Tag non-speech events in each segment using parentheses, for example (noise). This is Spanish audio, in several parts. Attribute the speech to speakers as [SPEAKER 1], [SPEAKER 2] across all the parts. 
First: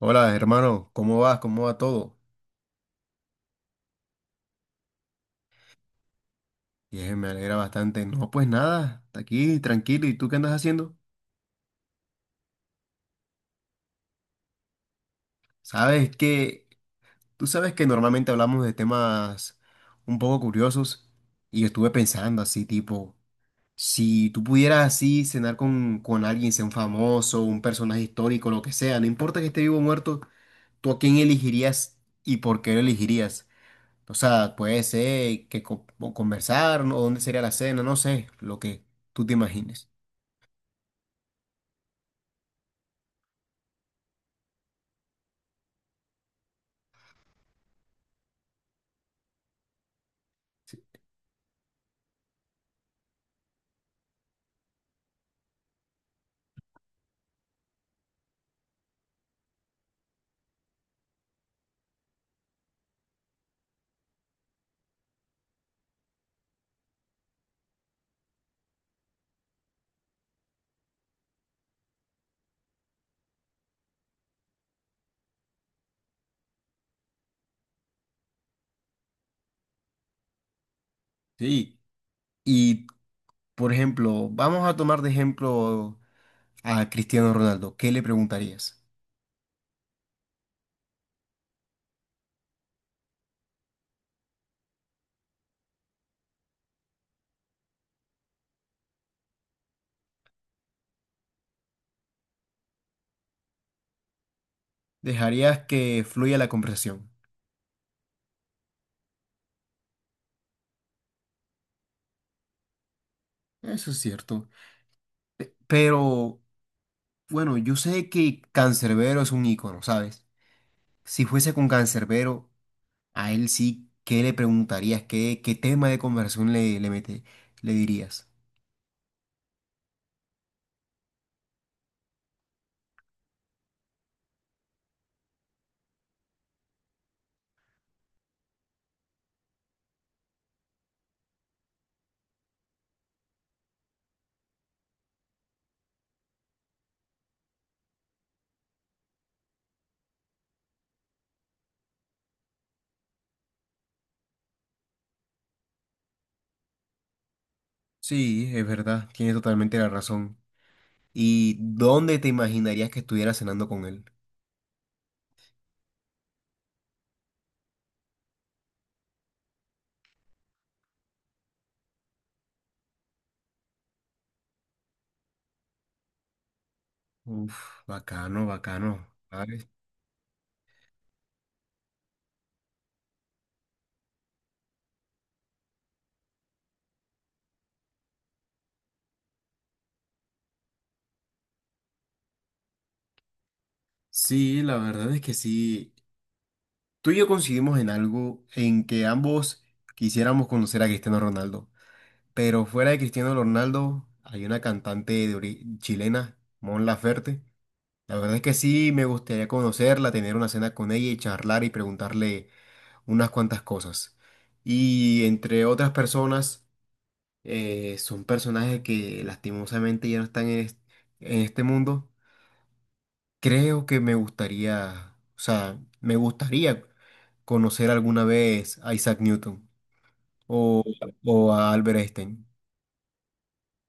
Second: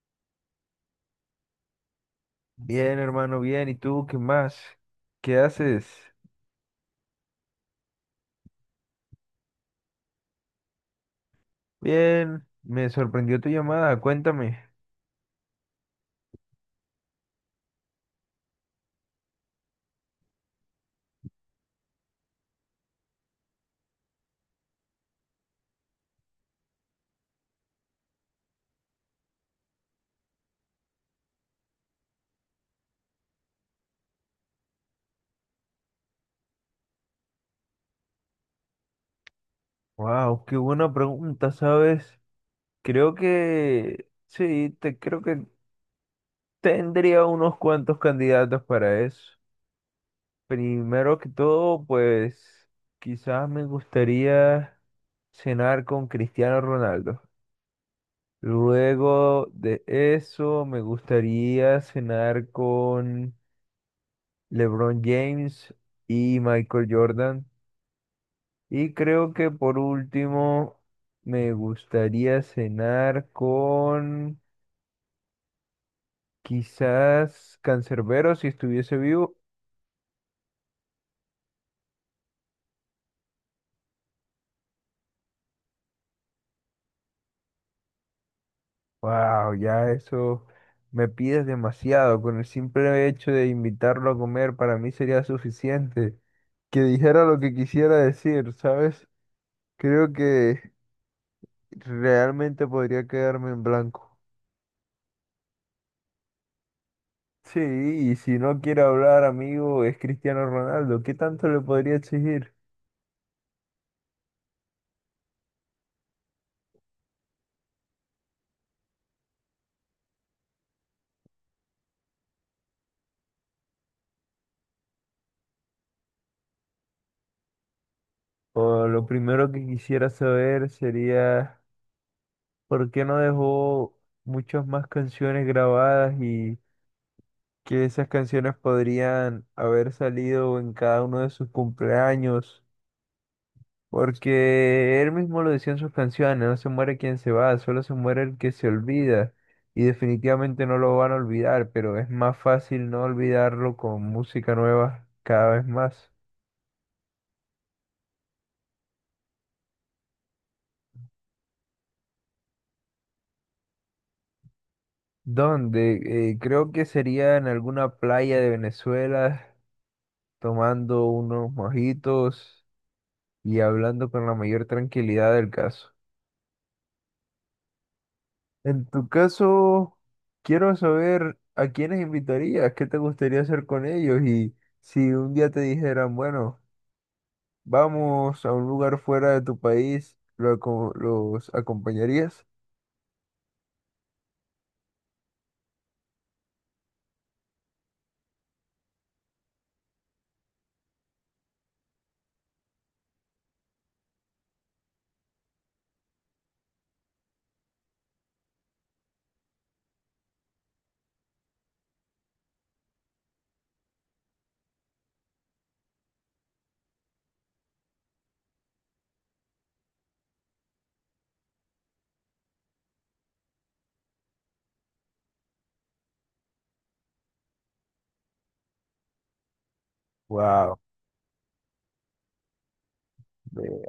[SPEAKER 1] Hola, hermano, ¿cómo vas? ¿Cómo va todo?
[SPEAKER 2] Bien, hermano, bien. ¿Y tú qué más? ¿Qué haces?
[SPEAKER 1] Me alegra bastante. No, pues nada, hasta aquí tranquilo. ¿Y tú qué andas haciendo?
[SPEAKER 2] Bien, me sorprendió tu llamada, cuéntame.
[SPEAKER 1] Sabes que, tú sabes que normalmente hablamos de temas un poco curiosos y yo estuve pensando así, tipo, si tú pudieras así cenar con alguien, sea un famoso, un personaje histórico, lo que sea, no importa que esté vivo o muerto, ¿tú a quién elegirías y por qué lo elegirías? O sea, puede ser que co- conversar, ¿no? O dónde sería la cena, no sé, lo que tú te imagines.
[SPEAKER 2] Wow, qué buena pregunta, ¿sabes? Creo que sí, te creo que tendría unos cuantos candidatos para eso. Primero que todo, pues quizás me gustaría cenar con Cristiano Ronaldo. Luego de eso, me gustaría cenar con LeBron James y Michael Jordan. Y creo que por último me gustaría cenar con quizás Cancerbero si estuviese vivo.
[SPEAKER 1] Sí, y por ejemplo, vamos a tomar de ejemplo a Cristiano Ronaldo. ¿Qué le preguntarías?
[SPEAKER 2] Wow, ya eso me pides demasiado. Con el simple hecho de invitarlo a comer para mí sería suficiente. Que dijera lo que quisiera decir, ¿sabes? Creo que realmente podría quedarme en blanco.
[SPEAKER 1] Dejarías que fluya la conversación.
[SPEAKER 2] Sí, y si no quiere hablar, amigo, es Cristiano Ronaldo. ¿Qué tanto le podría exigir?
[SPEAKER 1] Eso es cierto. Pero bueno, yo sé que Cancerbero es un ícono, ¿sabes? Si fuese con Cancerbero, a él sí, ¿qué le preguntarías? ¿Qué tema de conversación le dirías?
[SPEAKER 2] O lo primero que quisiera saber sería por qué no dejó muchas más canciones grabadas y que esas canciones podrían haber salido en cada uno de sus cumpleaños, porque él mismo lo decía en sus canciones: no se muere quien se va, solo se muere el que se olvida. Y definitivamente no lo van a olvidar, pero es más fácil no olvidarlo con música nueva cada vez más.
[SPEAKER 1] Sí, es verdad, tienes totalmente la razón. ¿Y dónde te imaginarías que estuviera cenando con él?
[SPEAKER 2] Donde creo que sería en alguna playa de Venezuela, tomando unos mojitos y hablando con la mayor tranquilidad del caso.
[SPEAKER 1] Uf, bacano,
[SPEAKER 2] En
[SPEAKER 1] bacano.
[SPEAKER 2] tu caso, quiero saber a quiénes invitarías, qué te gustaría hacer con ellos y si un día te dijeran, bueno, vamos a un lugar fuera de tu país, ¿los acompañarías?
[SPEAKER 1] Sí, la verdad es que sí. Tú y yo coincidimos en algo en que ambos quisiéramos conocer a Cristiano Ronaldo. Pero fuera de Cristiano Ronaldo, hay una chilena, Mon Laferte. La verdad es que sí, me gustaría conocerla, tener una cena con ella y charlar y preguntarle unas cuantas cosas. Y entre otras personas, son personajes que lastimosamente ya no en este mundo. Creo que me gustaría, o sea, me gustaría conocer alguna vez a Isaac Newton
[SPEAKER 2] Wow,
[SPEAKER 1] o, o a Albert Einstein.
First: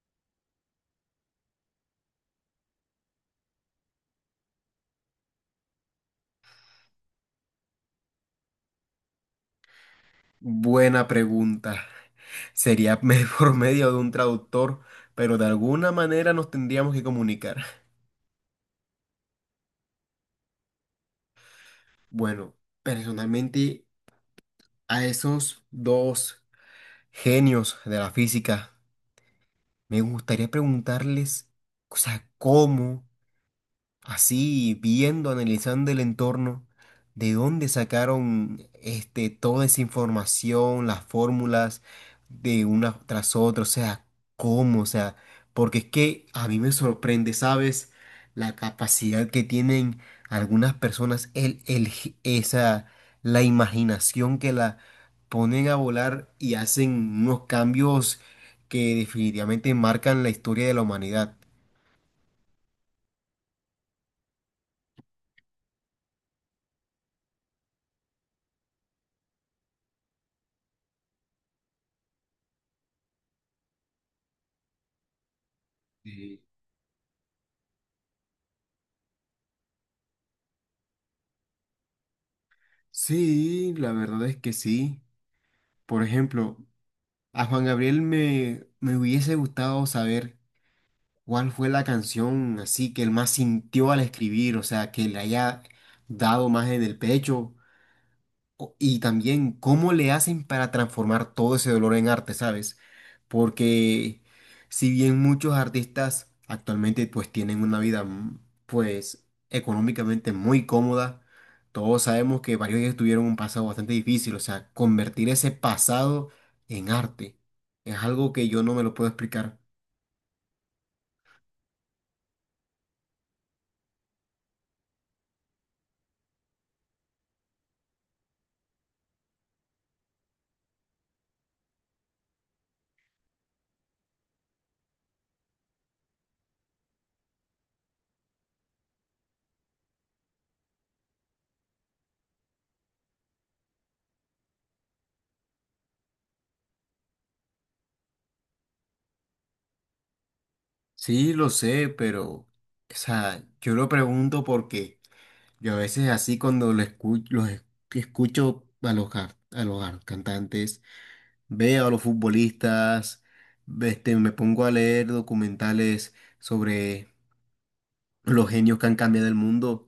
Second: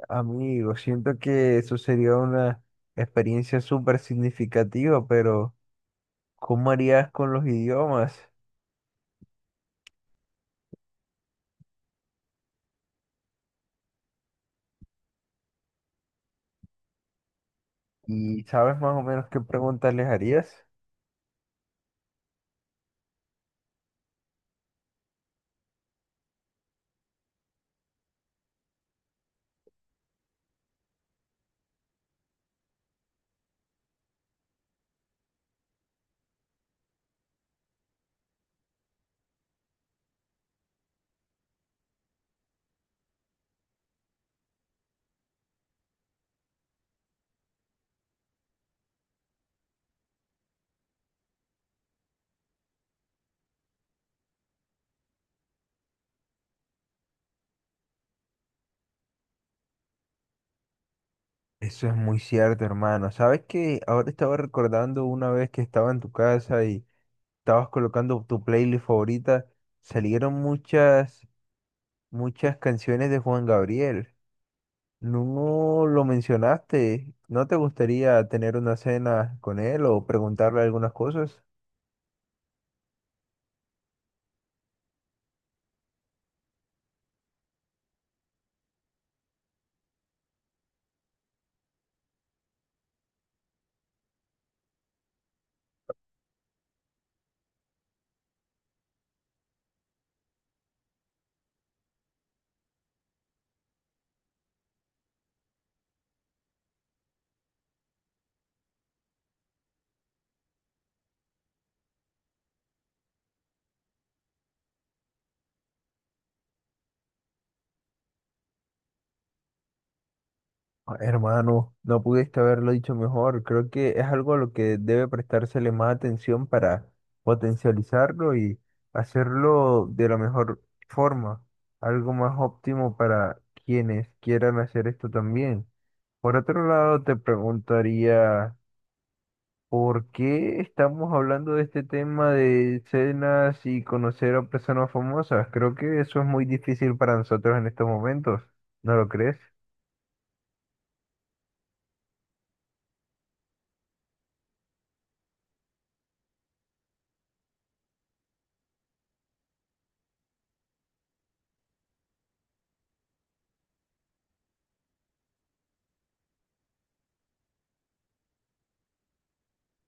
[SPEAKER 2] amigo, siento que eso sería una experiencia súper significativa, pero ¿cómo harías con los idiomas?
[SPEAKER 1] Buena pregunta. (laughs) Por medio de un traductor, pero de alguna manera nos tendríamos que comunicar.
[SPEAKER 2] ¿Y sabes más o menos qué preguntas les harías?
[SPEAKER 1] Bueno, personalmente a esos dos genios de la física, me gustaría preguntarles, o sea, cómo. Así viendo, analizando el entorno, de dónde sacaron este, toda esa información, las fórmulas de una tras otra, o sea, cómo, o sea, porque es que a mí me sorprende, ¿sabes? La capacidad que tienen algunas personas, la imaginación que la ponen a volar y hacen unos cambios que definitivamente marcan la historia de la humanidad.
[SPEAKER 2] Eso es muy cierto, hermano. Sabes que ahora estaba recordando una vez que estaba en tu casa y estabas colocando tu playlist favorita, salieron muchas canciones de Juan Gabriel. No lo mencionaste. ¿No te gustaría tener una cena con él o preguntarle algunas cosas?
[SPEAKER 1] Sí, la verdad es que sí. Por ejemplo, a Juan Gabriel me hubiese gustado saber cuál fue la canción así que él más sintió al escribir, o sea, que le haya dado más en el pecho, o- Y también cómo le hacen para transformar todo ese dolor en arte, ¿sabes? Porque si bien muchos artistas actualmente pues tienen una vida pues económicamente muy cómoda, todos sabemos que varios de ellos tuvieron un pasado bastante difícil, o sea, convertir ese pasado en arte es algo que yo no me lo puedo explicar.
[SPEAKER 2] Ah, hermano, no pudiste haberlo dicho mejor. Creo que es algo a lo que debe prestársele más atención para potencializarlo y hacerlo de la mejor forma, algo más óptimo para quienes quieran hacer esto también. Por otro lado, te preguntaría, ¿por qué estamos hablando de este tema de cenas y conocer a personas famosas? Creo que eso es muy difícil para nosotros en estos momentos, ¿no lo crees?
[SPEAKER 1] Sí, lo sé, pero, o sea, yo lo pregunto porque... Yo a veces así cuando lo escu- los es- escucho a los cantantes, veo a los futbolistas, me pongo a leer documentales sobre los genios que han cambiado el mundo.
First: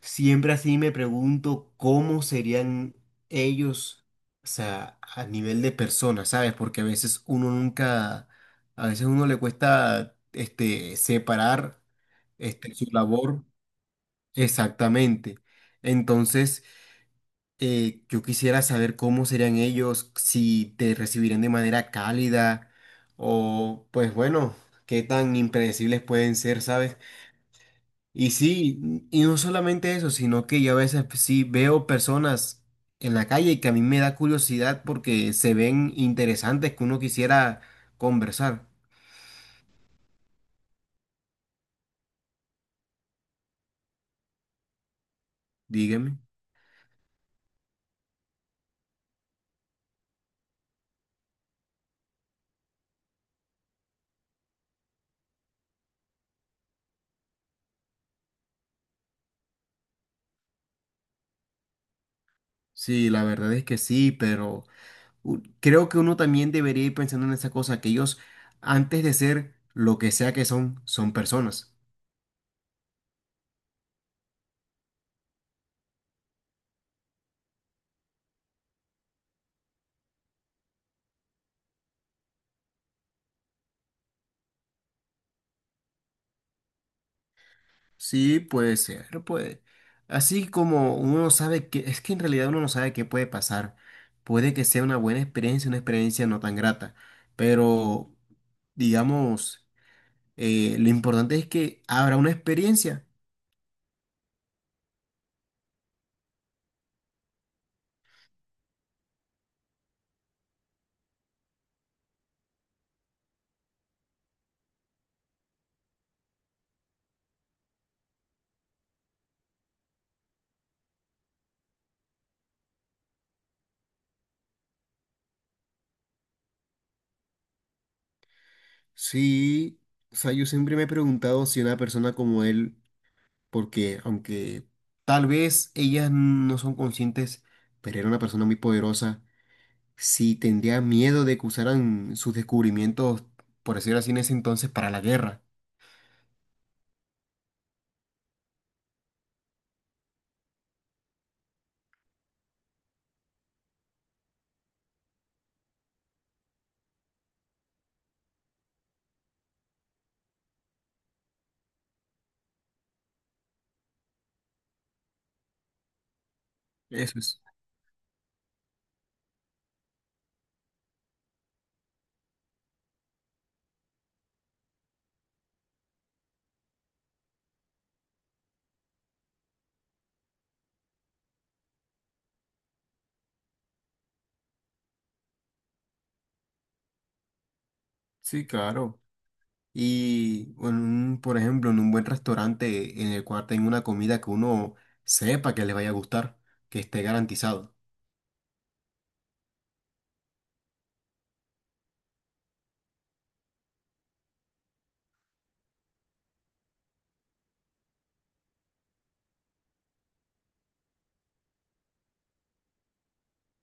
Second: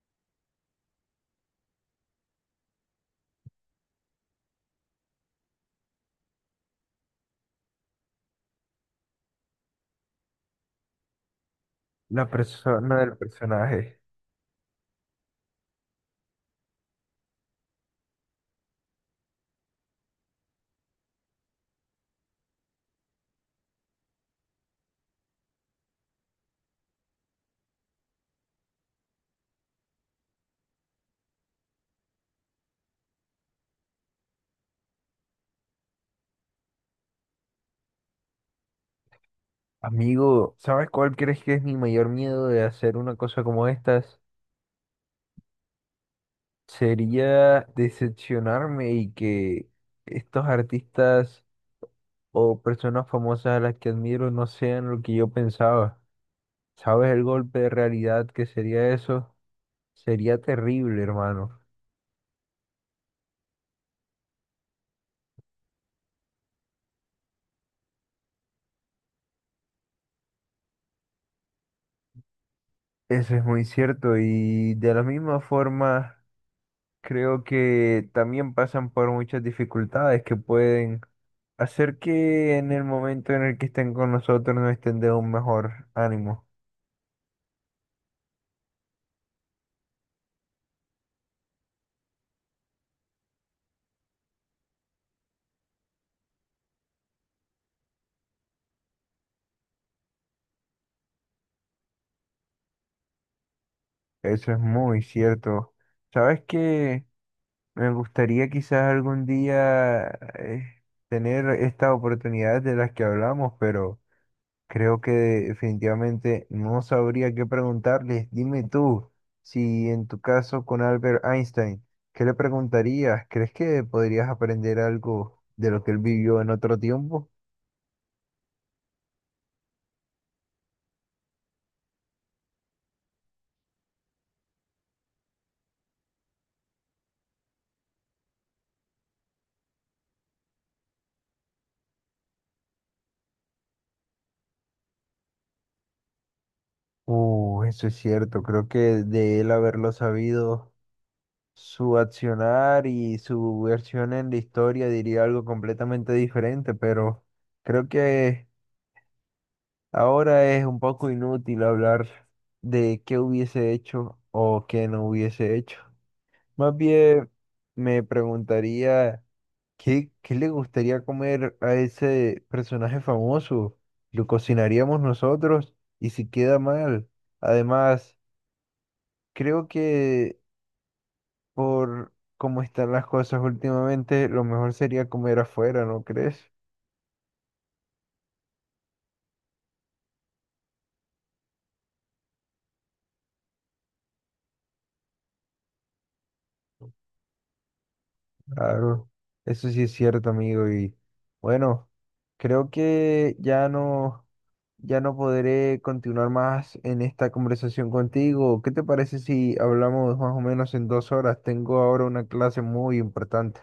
[SPEAKER 1] Siempre así me pregunto cómo serían ellos, o sea, a nivel de personas, ¿sabes? Porque a veces uno nunca, a veces uno le cuesta este, separar
[SPEAKER 2] La
[SPEAKER 1] este, su
[SPEAKER 2] persona del
[SPEAKER 1] labor
[SPEAKER 2] personaje.
[SPEAKER 1] exactamente. Entonces... yo quisiera saber cómo serían ellos, si te recibirían de manera cálida o pues bueno, qué tan impredecibles pueden ser, ¿sabes? Y sí, y no solamente eso, sino que yo a veces pues, sí veo personas en la calle que a mí me da curiosidad porque se ven interesantes que uno quisiera conversar.
[SPEAKER 2] Amigo, ¿sabes cuál crees que es mi mayor miedo de hacer una cosa como estas?
[SPEAKER 1] Dígame.
[SPEAKER 2] Sería decepcionarme y que estos artistas o personas famosas a las que admiro no sean lo que yo pensaba. ¿Sabes el golpe de realidad que sería eso? Sería terrible, hermano.
[SPEAKER 1] Sí, la verdad es que sí, pero... u- Creo que uno también debería ir pensando en esa cosa, que ellos, antes de ser lo que sea que son, son personas.
[SPEAKER 2] Eso es muy cierto y de la misma forma creo que también pasan por muchas dificultades que pueden hacer que en el momento en el que estén con nosotros nos estén de un mejor ánimo.
[SPEAKER 1] Sí, puede ser, puede. Así como uno no sabe que, es que en realidad uno no sabe qué puede pasar. Puede que sea una buena experiencia, una experiencia no tan grata. Pero, digamos, lo importante es que habrá una experiencia.
[SPEAKER 2] Eso es muy cierto. ¿Sabes que me gustaría quizás algún día tener estas oportunidades de las que hablamos? Pero creo que definitivamente no sabría qué preguntarles. Dime tú, si en tu caso con Albert Einstein, ¿qué le preguntarías? ¿Crees que podrías aprender algo de lo que él vivió en otro tiempo?
[SPEAKER 1] Sí, o sea, yo siempre me he preguntado si una persona como él porque aunque tal vez ellas no son conscientes, pero era una persona muy poderosa, sí tendría miedo de que usaran sus descubrimientos, por decirlo así, en ese entonces para la guerra.
[SPEAKER 2] Eso es cierto. Creo que de él haberlo sabido, su accionar y su versión en la historia diría algo completamente diferente, pero creo que ahora es un poco inútil hablar de qué hubiese hecho o qué no hubiese hecho. Más
[SPEAKER 1] Eso
[SPEAKER 2] bien
[SPEAKER 1] es.
[SPEAKER 2] me preguntaría qué le gustaría comer a ese personaje famoso. ¿Lo cocinaríamos nosotros? ¿Y si queda mal? Además, creo que por cómo están las cosas últimamente, lo mejor sería comer afuera, ¿no crees?
[SPEAKER 1] Sí, claro. Y, en por ejemplo, en un buen restaurante en el cual tenga una comida que uno sepa que le vaya a gustar, que esté garantizado.
[SPEAKER 2] Claro, eso sí es cierto, amigo. Y bueno, creo que ya no podré continuar más en esta conversación contigo. ¿Qué te parece si hablamos más o menos en 2 horas? Tengo ahora una clase muy importante.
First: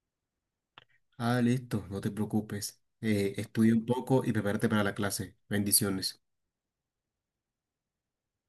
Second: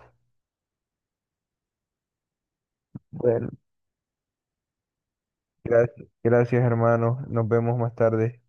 [SPEAKER 1] Ah, listo, no te preocupes.
[SPEAKER 2] Bueno,
[SPEAKER 1] Estudia un poco y prepárate para la clase. Bendiciones.
[SPEAKER 2] Gracias, hermano. Nos vemos más tarde.